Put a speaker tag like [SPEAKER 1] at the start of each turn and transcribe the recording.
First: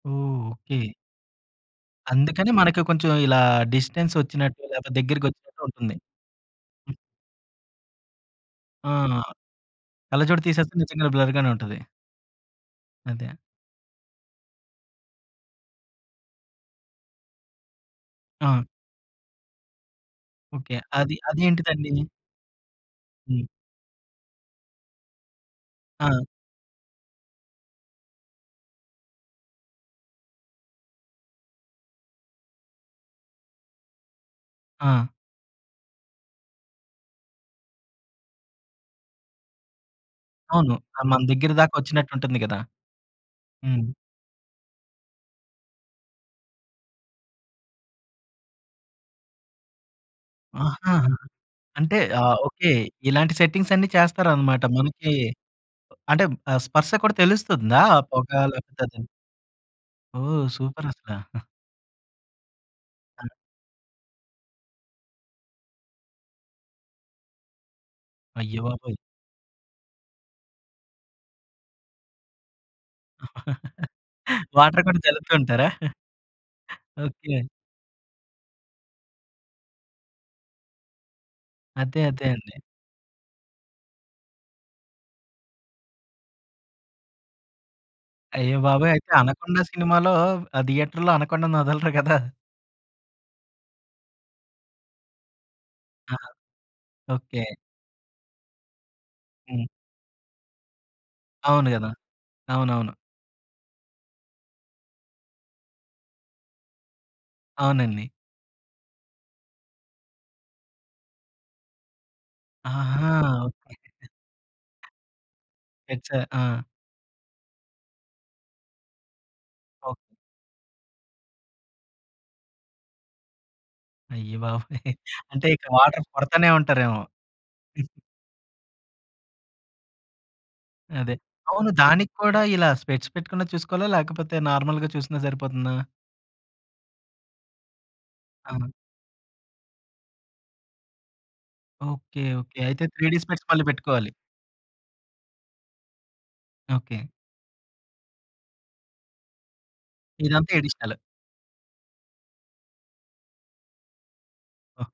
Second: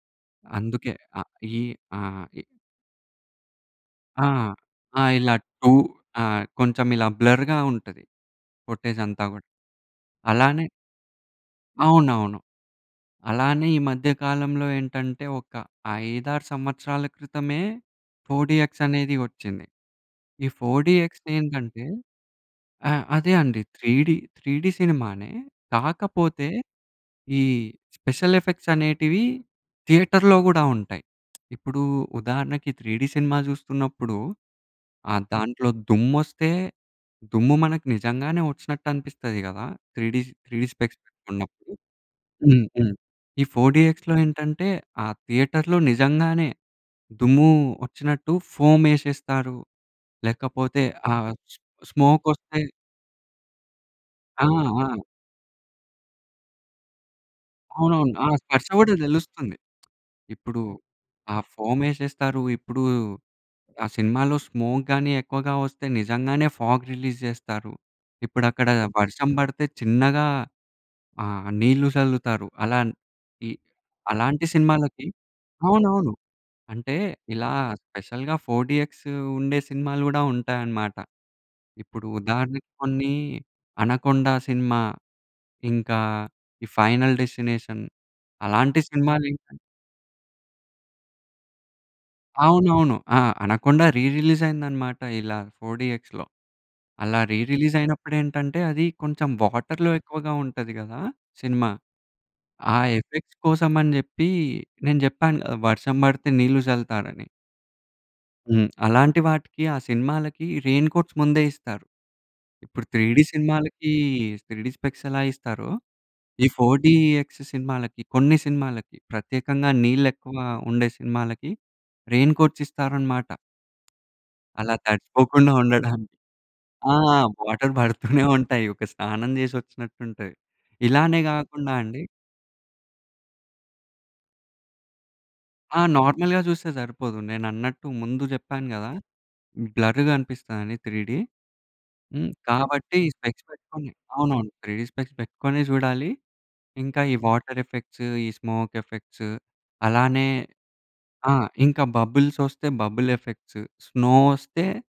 [SPEAKER 1] ఓహ్! Okay.
[SPEAKER 2] అందుకే. ఆ! ఈ ఆ! ఇ
[SPEAKER 1] అందుకని మనకి కొంచెం ఇలా
[SPEAKER 2] ఆ!
[SPEAKER 1] డిస్టెన్సొచ్చినట్టు లేతే
[SPEAKER 2] ఆ! ఇలా
[SPEAKER 1] దెగ్గరికొచ్చినట్టు
[SPEAKER 2] టూర్
[SPEAKER 1] ఉంటుంది.
[SPEAKER 2] ఆ!
[SPEAKER 1] హ్మ్.
[SPEAKER 2] కొంచమిలా బ్లర్‌గా ఉంటది
[SPEAKER 1] ఆ!
[SPEAKER 2] ఫుట్టేజంతా గూడా.
[SPEAKER 1] కళ్ళజోడు
[SPEAKER 2] అలానే
[SPEAKER 1] తీసేస్తే నిజంగానే బ్లర్‌గానే ఉంటది.
[SPEAKER 2] అవునవును.
[SPEAKER 1] అదే.
[SPEAKER 2] అలానే ఈ మధ్య కాలంలో ఏంటంటే, ఒక 5, 6 సంవత్సరాల క్రితమే ఫోర్
[SPEAKER 1] ఆ!
[SPEAKER 2] డీఎక్స్ అనేది ఒచ్చింది. ఈ
[SPEAKER 1] ఓకే.
[SPEAKER 2] ఫోర్
[SPEAKER 1] అది
[SPEAKER 2] డీఎక్స్ దేనికంటే
[SPEAKER 1] అదేంటిదండీ?
[SPEAKER 2] ఆ! అదే
[SPEAKER 1] హ్మ్.
[SPEAKER 2] అండి, త్రీ‌డి, త్రీ‌డి సినిమానే,
[SPEAKER 1] ఆ!
[SPEAKER 2] కాకపోతే ఈ స్పెషలెఫెక్ట్సనేటివి థియేటర్‌లో గూడా ఉంటాయి. ఇప్పుడూ ఉదాహరణకి 3డీ సినిమా జూస్తున్నప్పుడు,
[SPEAKER 1] ఆ!
[SPEAKER 2] ఆహ్, దాంట్లో దుమ్మొస్తే, దుమ్ము మనకి నిజంగానే ఒచ్చినట్టనిపిస్తది గదా! 3డీ స్ 3డీ
[SPEAKER 1] అవును.
[SPEAKER 2] స్పెక్ట్స్
[SPEAKER 1] ఆహ్, మన దెగ్గిర
[SPEAKER 2] పెట్టుకున్నప్పుడు.
[SPEAKER 1] దాకొచ్చినట్టుంటుంది గదా!
[SPEAKER 2] హ్మ్. హ్మ్. ఈ ఫోర్
[SPEAKER 1] హ్మ్.
[SPEAKER 2] డీఎక్స్‌లో ఏంటంటే, ఆ థియేటర్‌లో నిజంగానే దుమ్మూ ఒచ్చినట్టు ఫోమేషేస్తారు, లేకపోతే
[SPEAKER 1] ఆహా!
[SPEAKER 2] ఆ
[SPEAKER 1] అంటే, ఆహ్,
[SPEAKER 2] స్మోకొస్తే
[SPEAKER 1] ఓకే. ఇలాంటి సెట్టింగ్సన్నీ
[SPEAKER 2] ఆ!
[SPEAKER 1] చేస్తారనమాట.
[SPEAKER 2] ఆ!
[SPEAKER 1] మనకీ ఆహ్, అంటే, స్పర్శ కూడా తెలుస్తుందా, ఆ
[SPEAKER 2] అవునవును. ఆ
[SPEAKER 1] పొగ
[SPEAKER 2] స్పర్శ
[SPEAKER 1] లేకపోతే
[SPEAKER 2] గూడా
[SPEAKER 1] అదని?
[SPEAKER 2] దెలుస్తుంది.
[SPEAKER 1] ఓహ్!
[SPEAKER 2] ఇప్పుడు
[SPEAKER 1] సూపరసల.
[SPEAKER 2] ఆ ఫోమేషేస్తారు. ఇప్పుడూ
[SPEAKER 1] ఆ!
[SPEAKER 2] ఆ సినిమాలో స్మోక్ గానీ ఎక్కువగా వస్తే, నిజంగానే ఫాగ్ రిలీజ్ జెస్తారు. ఇపుడక్కడా
[SPEAKER 1] అయ్యబాబోయ్!
[SPEAKER 2] వర్షం బడతే చిన్నగా ఆహ్, నీళ్ళు చల్లుతారు. అలాంటి, అలాంటి
[SPEAKER 1] వాటర్ కూడా
[SPEAKER 2] సినిమాలకి
[SPEAKER 1] జల్లుతూ ఉంటారా?
[SPEAKER 2] అవునవును. అంటే,
[SPEAKER 1] ఓకే.
[SPEAKER 2] ఇలా స్పెషల్‌గా 4 డీఎక్సూ ఉండే సినిమాలు గూడా ఉంటాయనమాట.
[SPEAKER 1] అదే.
[SPEAKER 2] ఇప్పుడు
[SPEAKER 1] అదే అండి.
[SPEAKER 2] ఉదాహరణకి కొన్నీ, 'అనకొండ', సినిమా ఇంకా ఈ 'ఫైనల్ డెస్టినేషన్' అలాంటి
[SPEAKER 1] అయ్యబాబోయ్! అయితే
[SPEAKER 2] సినిమాలేంకన్నీ.
[SPEAKER 1] 'అనకొండ' సినిమాలో ఆ థియేటర్‌లో అనకొండనొదలరు గదా!
[SPEAKER 2] అవునవును. ఆ! 'అనకొండ' రీ రిలీజయిందనమాట ఇలా ఫోర్
[SPEAKER 1] ఆ!
[SPEAKER 2] డీఎక్స్‌లో. అలా రీ
[SPEAKER 1] ఓకే.
[SPEAKER 2] రిలీజయినప్పుడేంటంటే, అదీ కొంచం
[SPEAKER 1] హ్మ్.
[SPEAKER 2] వాటర్‌లో ఎక్కువగా ఉంటది గదా
[SPEAKER 1] అవును
[SPEAKER 2] సినిమా.
[SPEAKER 1] గదా!
[SPEAKER 2] ఆ
[SPEAKER 1] అవునవును.
[SPEAKER 2] ఎఫెక్ట్స్ కోసమని జెప్పీ, నేను జెప్పాను గదా వర్షం బడితే నీళ్ళు జల్లుతారని.
[SPEAKER 1] అవునండి.
[SPEAKER 2] హ్మ్. అలాంటి వాటికి, ఆ సినిమాలకి రెయిన్ కోట్స్ ముందే ఇస్తారు. ఇప్పుడు త్రీ‌
[SPEAKER 1] ఆహా!
[SPEAKER 2] D
[SPEAKER 1] okay.
[SPEAKER 2] సినిమాలకీ 3డీ స్పెక్ట్సెలా ఇస్తారో,
[SPEAKER 1] ఎక్స ఆ!
[SPEAKER 2] ఈ 4 డీఎక్స్ సినిమాలకి, కొన్ని సినిమాలకి ప్రత్యేకంగా
[SPEAKER 1] ఓహ్!
[SPEAKER 2] నీళ్ళెక్కువా ఉండే సినిమాలకి రెయిన్ కోట్సిస్తారనమాట.
[SPEAKER 1] అయ్య బాబోయ్!
[SPEAKER 2] అలా
[SPEAKER 1] అంటే,
[SPEAKER 2] తడిసిపోకుండా
[SPEAKER 1] ఇక్కడ వాటర్
[SPEAKER 2] ఉండడానికి.
[SPEAKER 1] కొడతానే
[SPEAKER 2] ఆ!
[SPEAKER 1] ఉంటారేమో.
[SPEAKER 2] వాటర్
[SPEAKER 1] హుహు.
[SPEAKER 2] బడుతూనే ఉంటాయి. ఒక స్నానం చేసొచ్చినటుంటాయి.
[SPEAKER 1] అదే.
[SPEAKER 2] ఇలానే
[SPEAKER 1] అవును,
[SPEAKER 2] గాకుండా అండి
[SPEAKER 1] దానికి కూడా ఇలా స్పెక్ట్స్ పెట్టుకొనే చూసుకోవాలా, లేకపోతే నార్మల్‌గా చూసినా సరిపోతుందా?
[SPEAKER 2] ఆ! నార్మల్‌గా జూస్తే సరిపోదు. నేనన్నట్టు ముందు
[SPEAKER 1] ఆ!
[SPEAKER 2] జెప్పాను గదా! బ్లర్రుగపిస్తదిని 3డీ.
[SPEAKER 1] ఓకే.
[SPEAKER 2] హ్మ్.
[SPEAKER 1] ఓకే. అయితే,
[SPEAKER 2] కాబట్టీ,
[SPEAKER 1] త్రీ‌
[SPEAKER 2] ఈ
[SPEAKER 1] డీ
[SPEAKER 2] స్పెక్ట్స్
[SPEAKER 1] స్పెక్ట్స్ మళ్ళీ
[SPEAKER 2] పెట్టుకొని
[SPEAKER 1] పెట్టుకోవాలి.
[SPEAKER 2] అవునవును. 3డీ స్పెక్ట్స్ పెట్టుకొనే జూడాలి. ఇంకా
[SPEAKER 1] ఓకే.
[SPEAKER 2] ఈ వాటరెఫెక్ట్స్, ఈ స్మోకెఫెక్ట్స్ అలానే
[SPEAKER 1] ఇదంతా ఎడిషనల్.
[SPEAKER 2] ఆ! ఇంక బబుల్సొస్తే బబులెఫెక్ట్స్, స్నో ఒస్తే
[SPEAKER 1] ఓహ్!